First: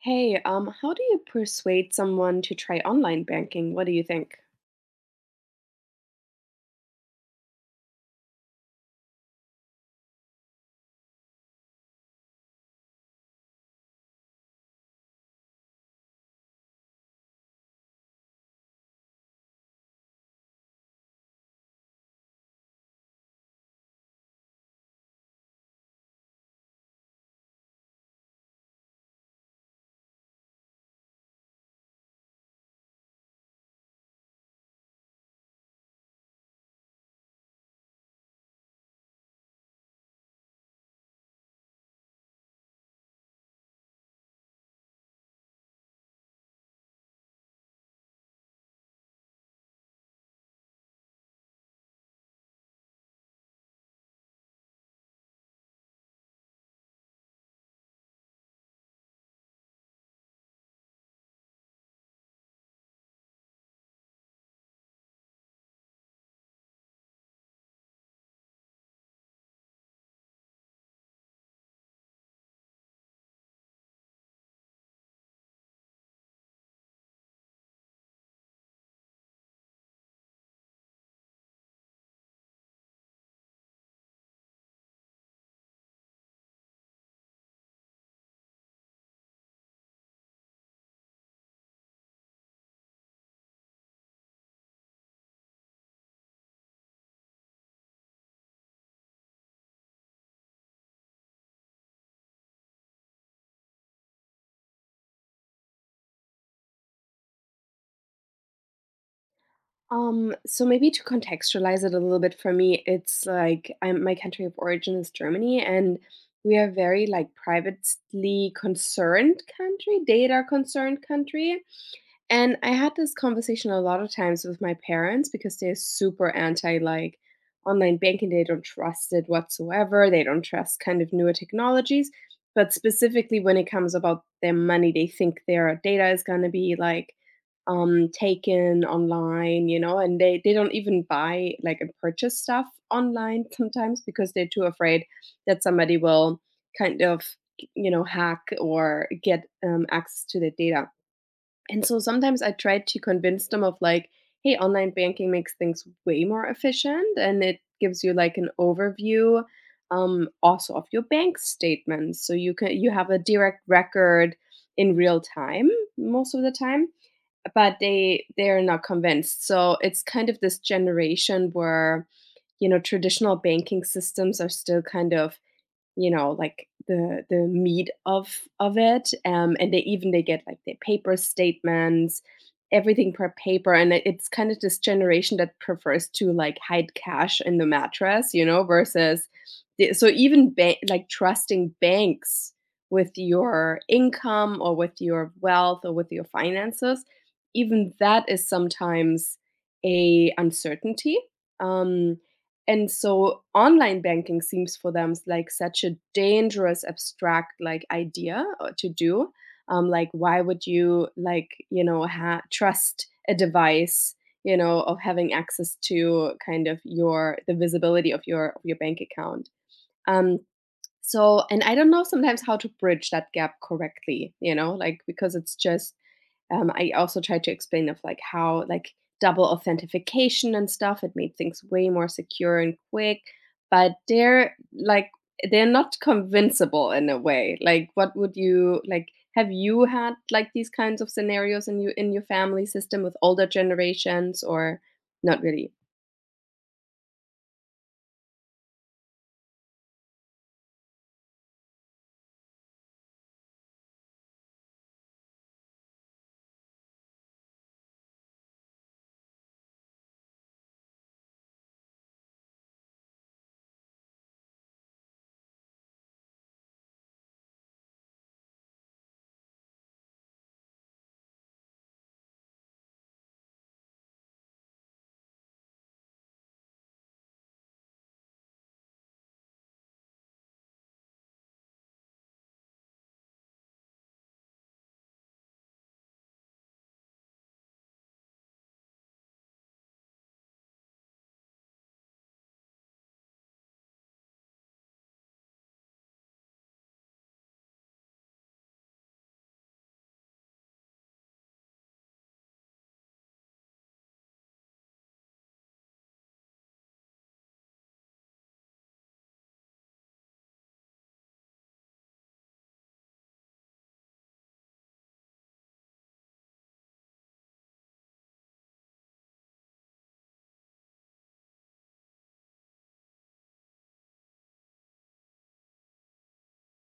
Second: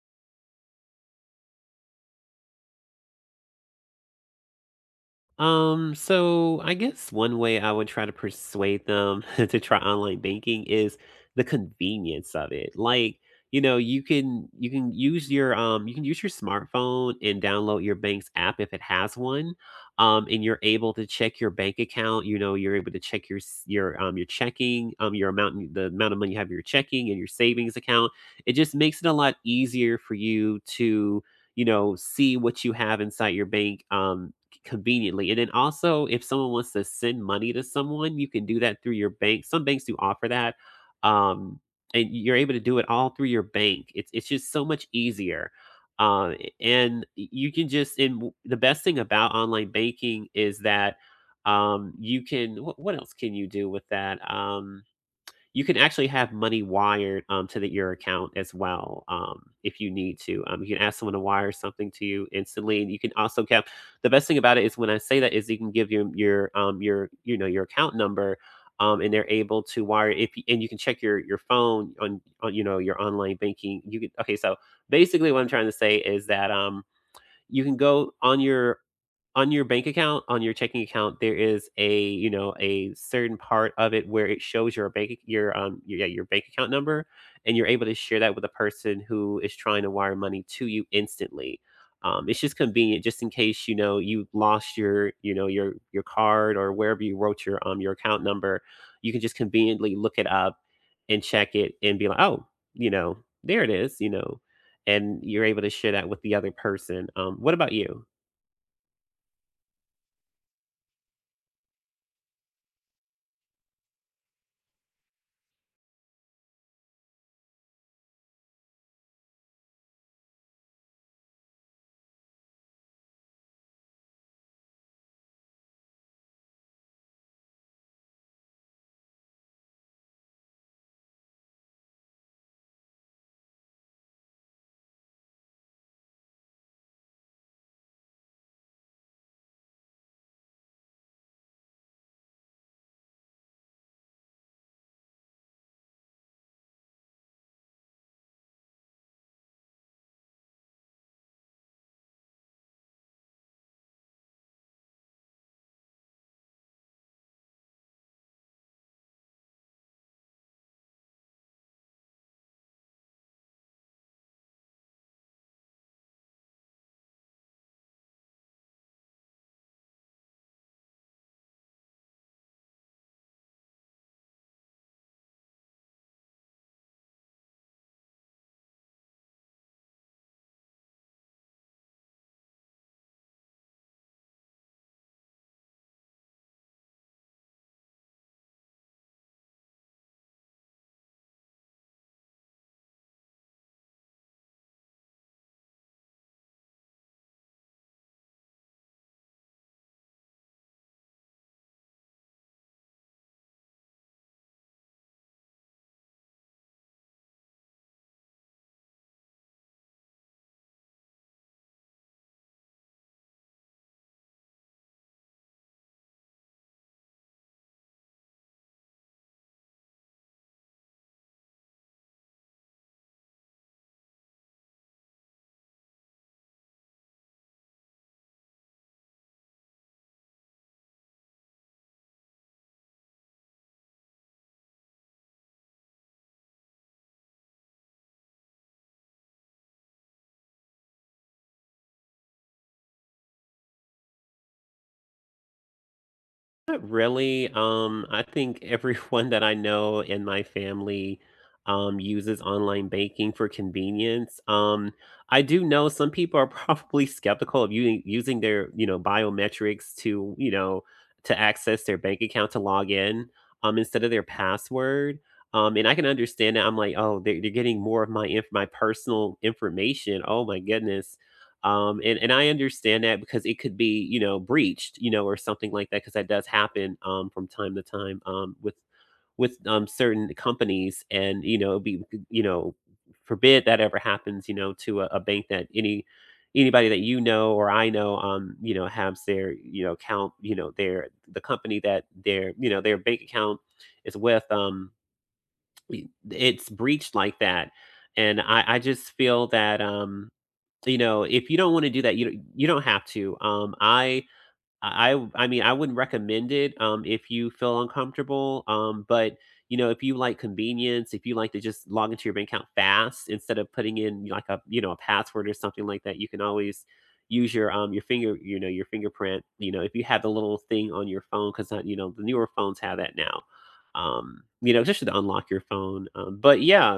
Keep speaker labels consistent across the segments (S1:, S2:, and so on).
S1: Hey, how do you persuade someone to try online banking? What do you think?
S2: So I guess one way I would try to persuade them to try online banking is the convenience of it. Like, you know, you can use your you can use your smartphone and download your bank's app if it has one. And you're able to check your bank account. You know, you're able to check your your checking your amount of money you have in your checking and your savings account. It just makes it a lot easier for you to, you know, see what you have inside your bank conveniently. And then also, if someone wants to send money to someone, you can do that through your bank. Some banks do offer that. Um, and you're able to do it all through your bank. It's just so much easier. And you can just the best thing about online banking is that you can what else can you do with that? You can actually have money wired, to the your account as well, if you need to. You can ask someone to wire something to you instantly, and you can also cap the best thing about it is when I say that is you can give your your account number, and they're able to wire if you and you can check your phone on your online banking. You can okay, so basically what I'm trying to say is that, you can go on your bank account, on your checking account, there is a, you know, a certain part of it where it shows your bank your, yeah, your bank account number and you're able to share that with a person who is trying to wire money to you instantly. It's just convenient just in case, you know, you lost your, you know, your card or wherever you wrote your account number, you can just conveniently look it up and check it and be like, "Oh, you know, there it is, you know." And you're able to share that with the other person. What about you?
S1: So maybe to contextualize it a little bit for me, it's like I'm my country of origin is Germany, and we are very like privately concerned country, data concerned country. And I had this conversation a lot of times with my parents because they're super anti like online banking. They don't trust it whatsoever. They don't trust kind of newer technologies. But specifically when it comes about their money, they think their data is gonna be like taken online, you know, and they don't even buy like and purchase stuff online sometimes because they're too afraid that somebody will kind of, you know, hack or get access to their data. And so sometimes I try to convince them of like, hey, online banking makes things way more efficient and it gives you like an overview, also of your bank statements. So you can you have a direct record in real time most of the time. But they're not convinced. So it's kind of this generation where, you know, traditional banking systems are still kind of, you know, like the meat of it, and they even they get like their paper statements, everything per paper. And it's kind of this generation that prefers to like hide cash in the mattress, you know, versus the, so even like trusting banks with your income or with your wealth or with your finances, even that is sometimes a uncertainty. um and so online banking seems for them like such a dangerous abstract like idea to do, like why would you like, you know, trust a device, you know, of having access to kind of your the visibility of your bank account. um so and I don't know sometimes how to bridge that gap correctly, you know, like because it's just, I also tried to explain of like how like double authentication and stuff, it made things way more secure and quick. But they're like they're not convincible in a way. Like what would you like, have you had like these kinds of scenarios in you in your family system with older generations or not really?
S2: Not really. I think everyone that I know in my family, uses online banking for convenience. I do know some people are probably skeptical of u using their, you know, biometrics to, you know, to access their bank account to log in, instead of their password, and I can understand that. I'm like, "Oh, they're getting more of my inf my personal information, oh my goodness." And I understand that because it could be, you know, breached, you know, or something like that because that does happen, from time to time, with with certain companies and, you know, you know, forbid that ever happens, you know, to a bank that anybody that you know or I know, you know, has their, you know, account, you know, the company that their, you know, their bank account is with, it's breached like that. And I just feel that, so, you know, if you don't wanna do that, you don't have to. I mean, I wouldn't recommend it, if you feel uncomfortable, but, you know, if you like convenience, if you like to just log into your bank account fast instead of putting in, like, a, you know, a password or something like that, you can always use your finger, you know, your fingerprint, you know, if you have the little thing on your phone because, you know, the newer phones have that now, you know, just to unlock your phone. But yeah,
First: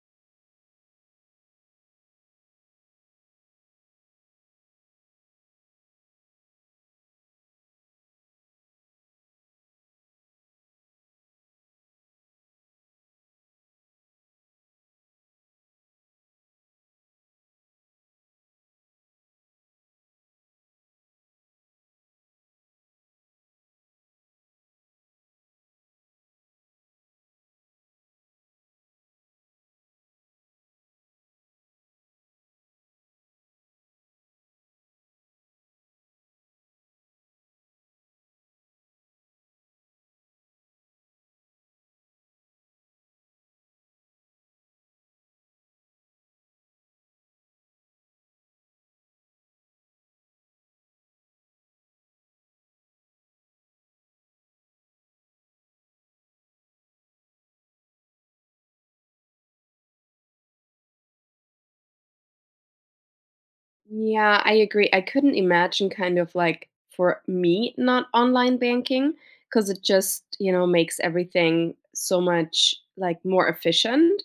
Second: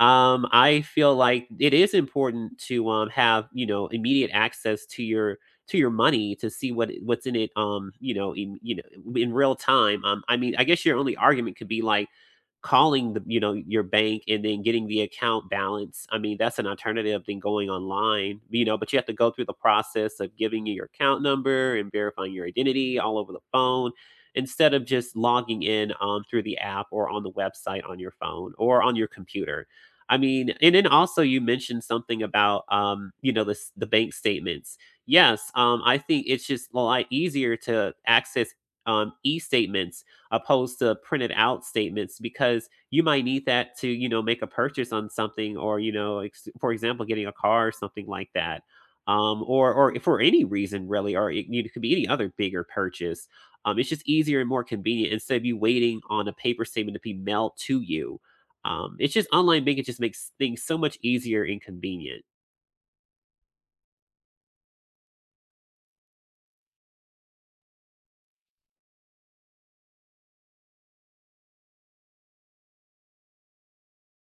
S2: I feel like it is important to, have, you know, immediate access to your money to see what's in it, you know, in, you know, in real time. I mean, I guess your only argument could be like calling the, you know, your bank and then getting the account balance. I mean, that's an alternative than going online, you know, but you have to go through the process of giving you your account number and verifying your identity all over the phone instead of just logging in, through the app or on the website on your phone or on your computer. I mean, and then also you mentioned something about, you know, this the bank statements. Yes, I think it's just a lot easier to access, e-statements opposed to printed out statements because you might need that to, you know, make a purchase on something or, you know, for example, getting a car or something like that. Or for any reason really, or it could be any other bigger purchase. It's just easier and more convenient instead of you waiting on a paper statement to be mailed to you. It's just online banking just makes things so much easier and convenient.
S1: Yeah, I agree. I couldn't imagine kind of like for me not online banking because it just, you know, makes everything so much like more efficient,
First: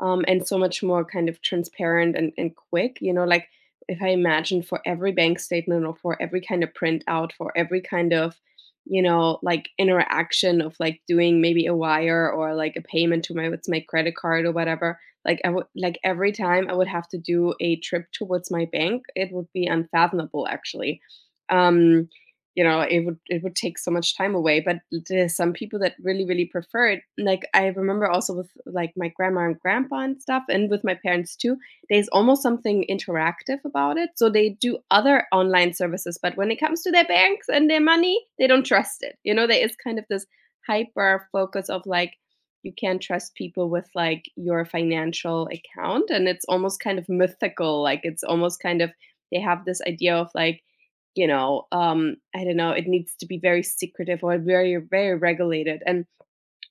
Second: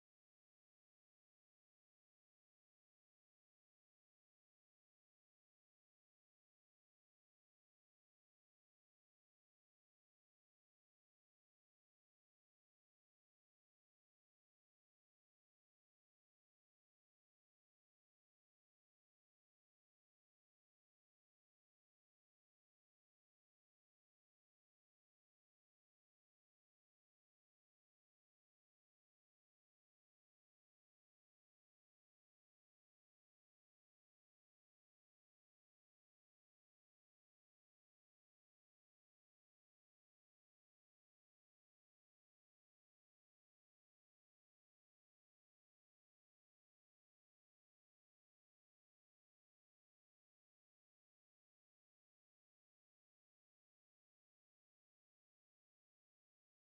S1: and so much more kind of transparent and quick. You know, like if I imagine for every bank statement or for every kind of printout, for every kind of, you know, like interaction of like doing maybe a wire or like a payment to my, with my credit card or whatever, like I would like every time I would have to do a trip towards my bank, it would be unfathomable actually. Um, you know, it would take so much time away. But there's some people that really, really prefer it. Like I remember also with like my grandma and grandpa and stuff, and with my parents too, there's almost something interactive about it. So they do other online services, but when it comes to their banks and their money, they don't trust it. You know, there is kind of this hyper focus of like you can't trust people with like your financial account and it's almost kind of mythical, like it's almost kind of they have this idea of like, you know, I don't know, it needs to be very secretive or very, very regulated. And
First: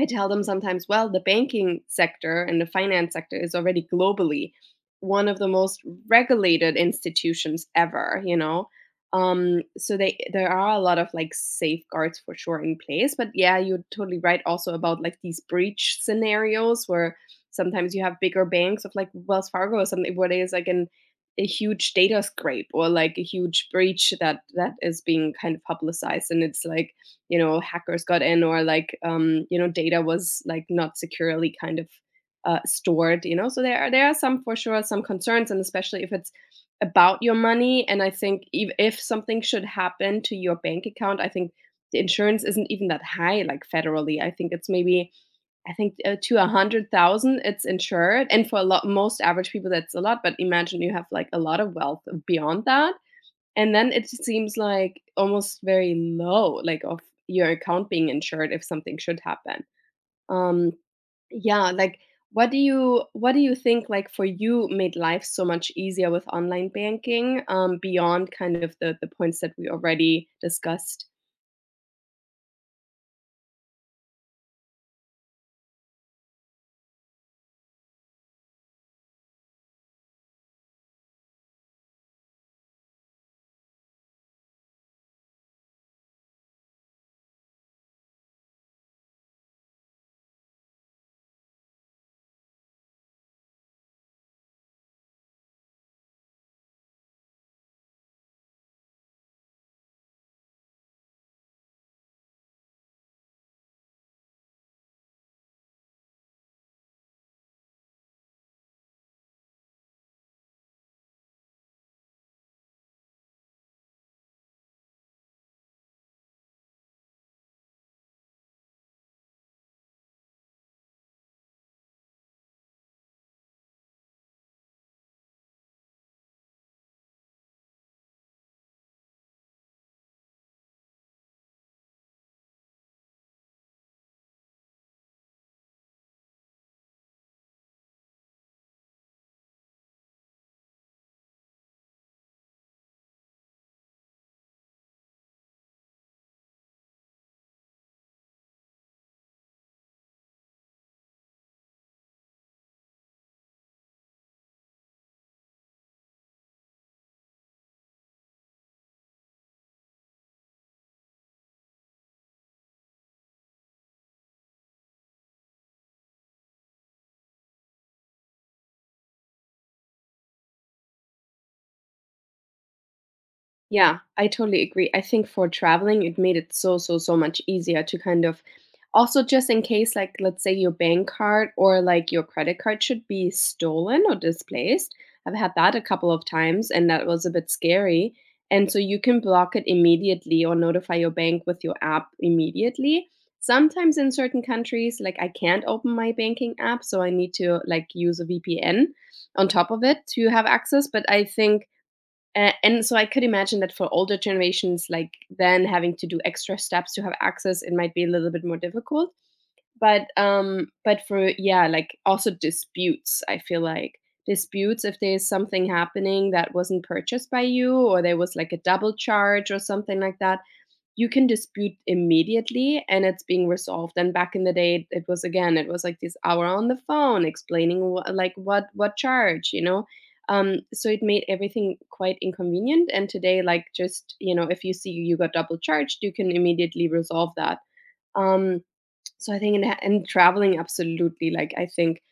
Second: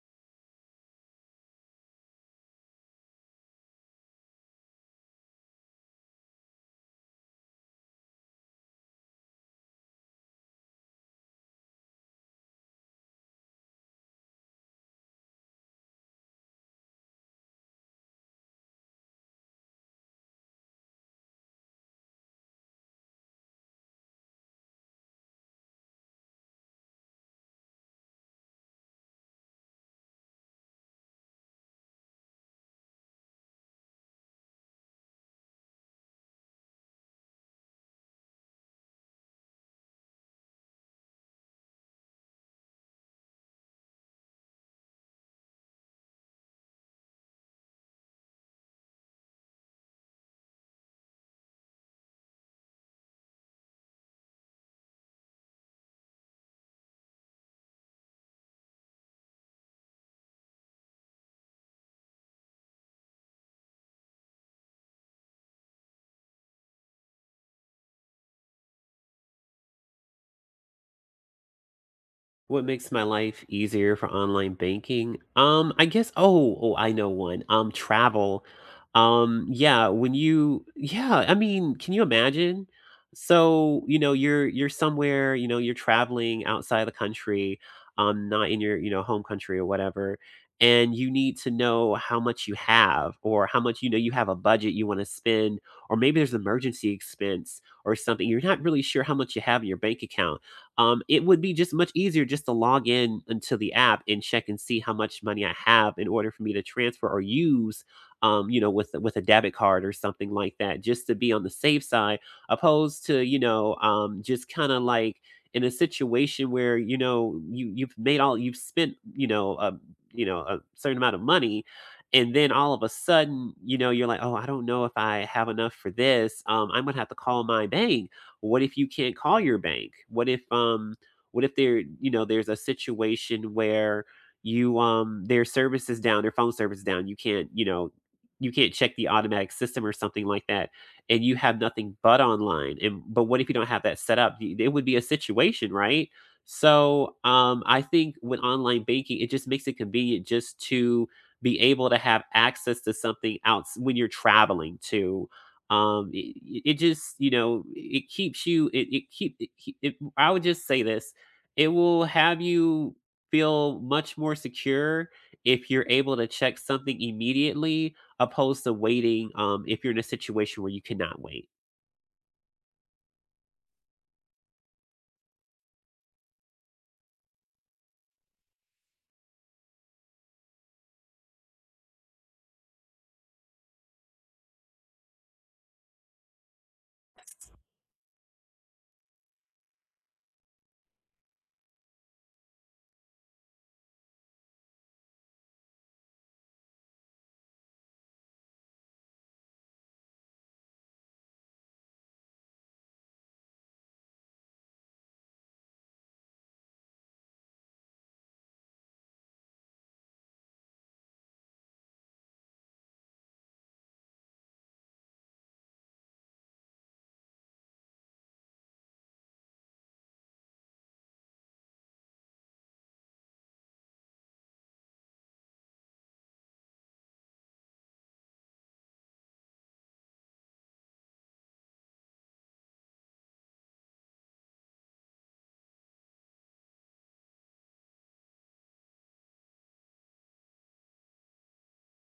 S1: I tell them sometimes, well, the banking sector and the finance sector is already globally one of the most regulated institutions ever, you know. So they there are a lot of like safeguards for sure in place. But yeah, you're totally right also about like these breach scenarios where sometimes you have bigger banks of like Wells Fargo or something where there's like an a huge data scrape or like a huge breach that is being kind of publicized and it's like, you know, hackers got in or like, you know, data was like not securely kind of, stored, you know. So there are some for sure some concerns, and especially if it's about your money. And I think if something should happen to your bank account, I think the insurance isn't even that high, like federally I think it's maybe, I think, to 100,000 it's insured. And for a lot most average people that's a lot, but imagine you have like a lot of wealth beyond that, and then it just seems like almost very low, like of your account being insured if something should happen. Um, yeah, like what do you think like for you made life so much easier with online banking, beyond kind of the points that we already discussed?
S2: What makes my life easier for online banking? I guess, oh, oh, I know one. Travel. Yeah, I mean, can you imagine? So, you know, you're somewhere, you know, you're traveling outside the country, not in your, you know, home country or whatever, and you need to know how much you have or how much, you know, you have a budget you want to spend, or maybe there's an emergency expense or something. You're not really sure how much you have in your bank account. It would be just much easier just to log in into the app and check and see how much money I have in order for me to transfer or use, you know, with, a debit card or something like that, just to be on the safe side, opposed to, you know, just kind of like in a situation where, you know, you've made all you've spent, you know, a, you know, a certain amount of money. And then all of a sudden, you know, you're like, oh, I don't know if I have enough for this. I'm gonna have to call my bank. What if you can't call your bank? What if there, you know, there's a situation where you their service is down, their phone service is down. You can't, you know, you can't check the automatic system or something like that and you have nothing but online. And but what if you don't have that set up? It would be a situation, right? So, I think with online banking, it just makes it convenient just to be able to have access to something else when you're traveling too. It, it just, you know, it keeps you, it keep it, keep- it I would just say this, it will have you feel much more secure if you're able to check something immediately opposed to waiting, if you're in a situation where you cannot wait.
S1: Yeah, I totally agree. I think for traveling, it made it so, so, so much easier to kind of also just in case, like, let's say your bank card or like your credit card should be stolen or displaced. I've had that a couple of times and that was a bit scary. And so you can block it immediately or notify your bank with your app immediately. Sometimes in certain countries, like I can't open my banking app, so I need to like use a VPN on top of it to have access. But I think a and so I could imagine that for older generations, like, then having to do extra steps to have access, it might be a little bit more difficult. But for yeah, like, also disputes, I feel like. Disputes if there's something happening that wasn't purchased by you or there was, like, a double charge or something like that, you can dispute immediately and it's being resolved. And back in the day it was again it was like this hour on the phone explaining like what charge, you know. So it made everything quite inconvenient. And today like just, you know, if you see you got double charged, you can immediately resolve that. um so I think in traveling, absolutely. Like I think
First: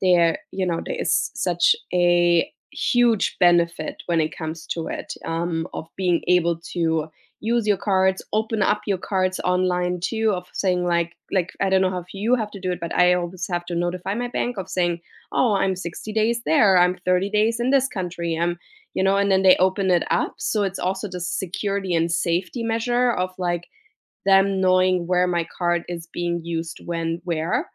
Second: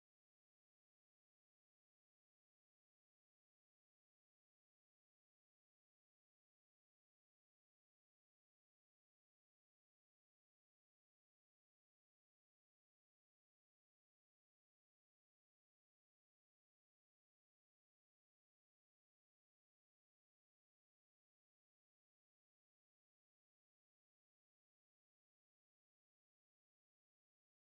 S1: there, you know, there is such a huge benefit when it comes to it, of being able to use your cards, open up your cards online too, of saying like I don't know how you have to do it, but I always have to notify my bank of saying, oh, I'm 60 days there, I'm 30 days in this country, I'm, you know, and then they open it up. So it's also the security and safety measure of like them knowing where my card is being used when where.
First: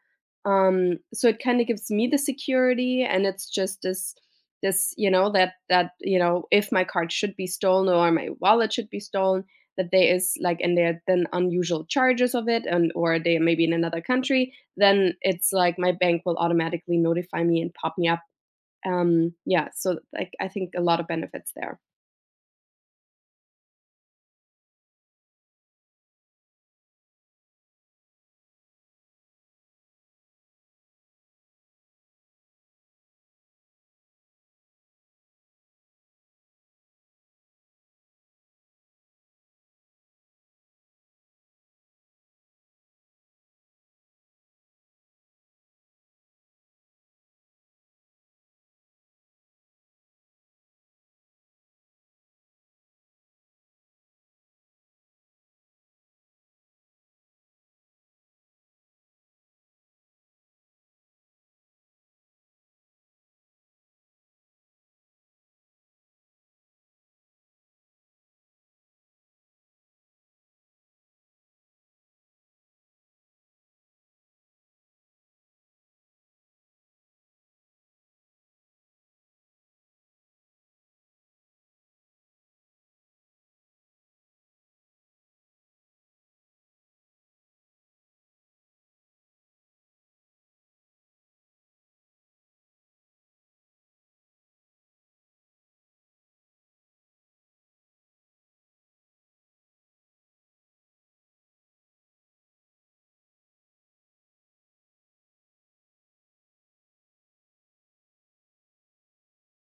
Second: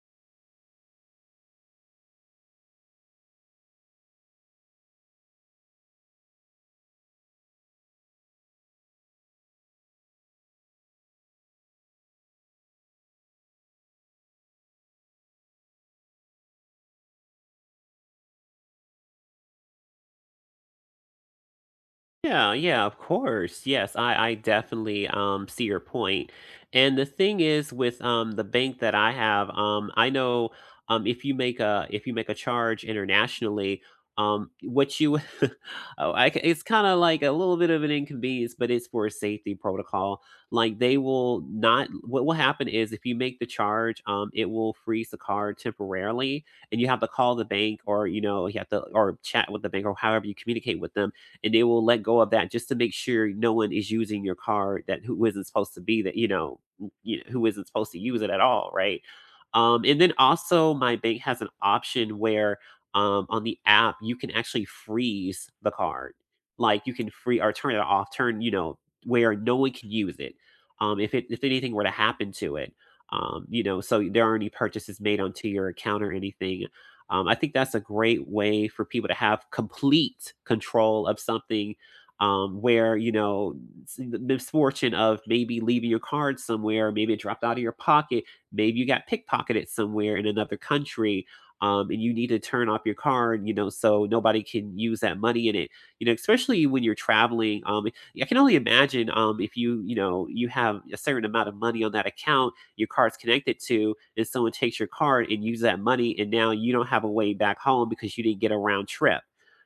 S1: So it kind of gives me the security, and it's just this you know that you know if my card should be stolen or my wallet should be stolen, that there is like, and there are then unusual charges of it, and or they may be in another country, then it's like my bank will automatically notify me and pop me up. Yeah, so like I think a lot of benefits there.
S2: Yeah, yeah, of course. Yes, I definitely see your point. And the thing is with the bank that I have, I know if you make a charge internationally, what you oh, it's kind of like a little bit of an inconvenience, but it's for a safety protocol. Like they will not what will happen is if you make the charge, it will freeze the card temporarily and you have to call the bank or, you know, you have to or chat with the bank or however you communicate with them and they will let go of that just to make sure no one is using your card that who isn't supposed to be that, you know, you know, who isn't supposed to use it at all, right? And then also my bank has an option where, on the app you can actually freeze the card, like you can free or turn it off, turn, you know, where no one can use it. If it, if anything were to happen to it, you know, so there aren't any purchases made onto your account or anything. I think that's a great way for people to have complete control of something, where, you know, the misfortune of maybe leaving your card somewhere, maybe it dropped out of your pocket, maybe you got pickpocketed somewhere in another country. And you need to turn off your card, you know, so nobody can use that money in it. You know, especially when you're traveling. I can only imagine, if you, you know, you have a certain amount of money on that account your card's connected to, and someone takes your card and uses that money, and now you don't have a way back home because you didn't get a round trip.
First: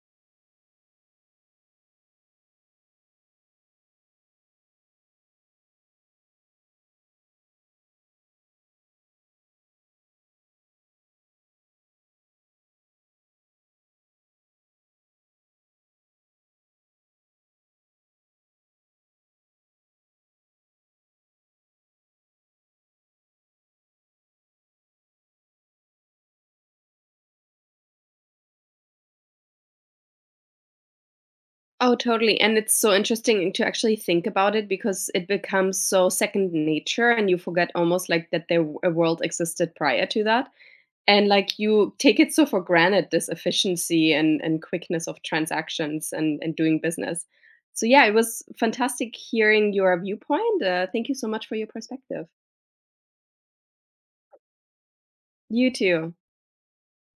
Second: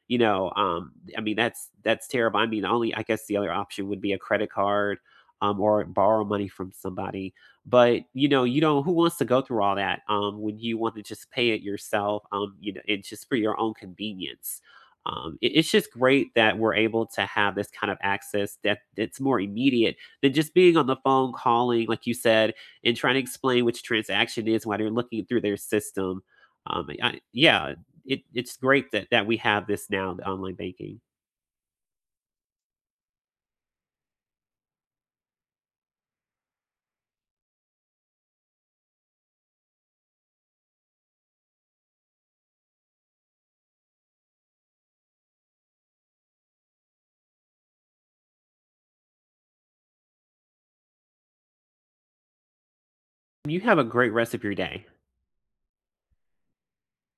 S2: You know, I mean that's terrible. I mean, only I guess the other option would be a credit card, or borrow money from somebody. But you know, you don't. Who wants to go through all that, when you want to just pay it yourself? You know, and just for your own convenience. It, it's just great that we're able to have this kind of access that it's more immediate than just being on the phone calling, like you said, and trying to explain which transaction is while they're looking through their system. Yeah, it's great that we have this now, the online banking.
S1: Oh, totally. And it's so interesting to actually think about it because it becomes so second nature and you forget almost like that there a world existed prior to that. And like you take it so for granted, this efficiency and quickness of transactions and doing business. So yeah, it was fantastic hearing your viewpoint. Thank you so much for your perspective.
S2: You have a great rest of your day.
S1: You too.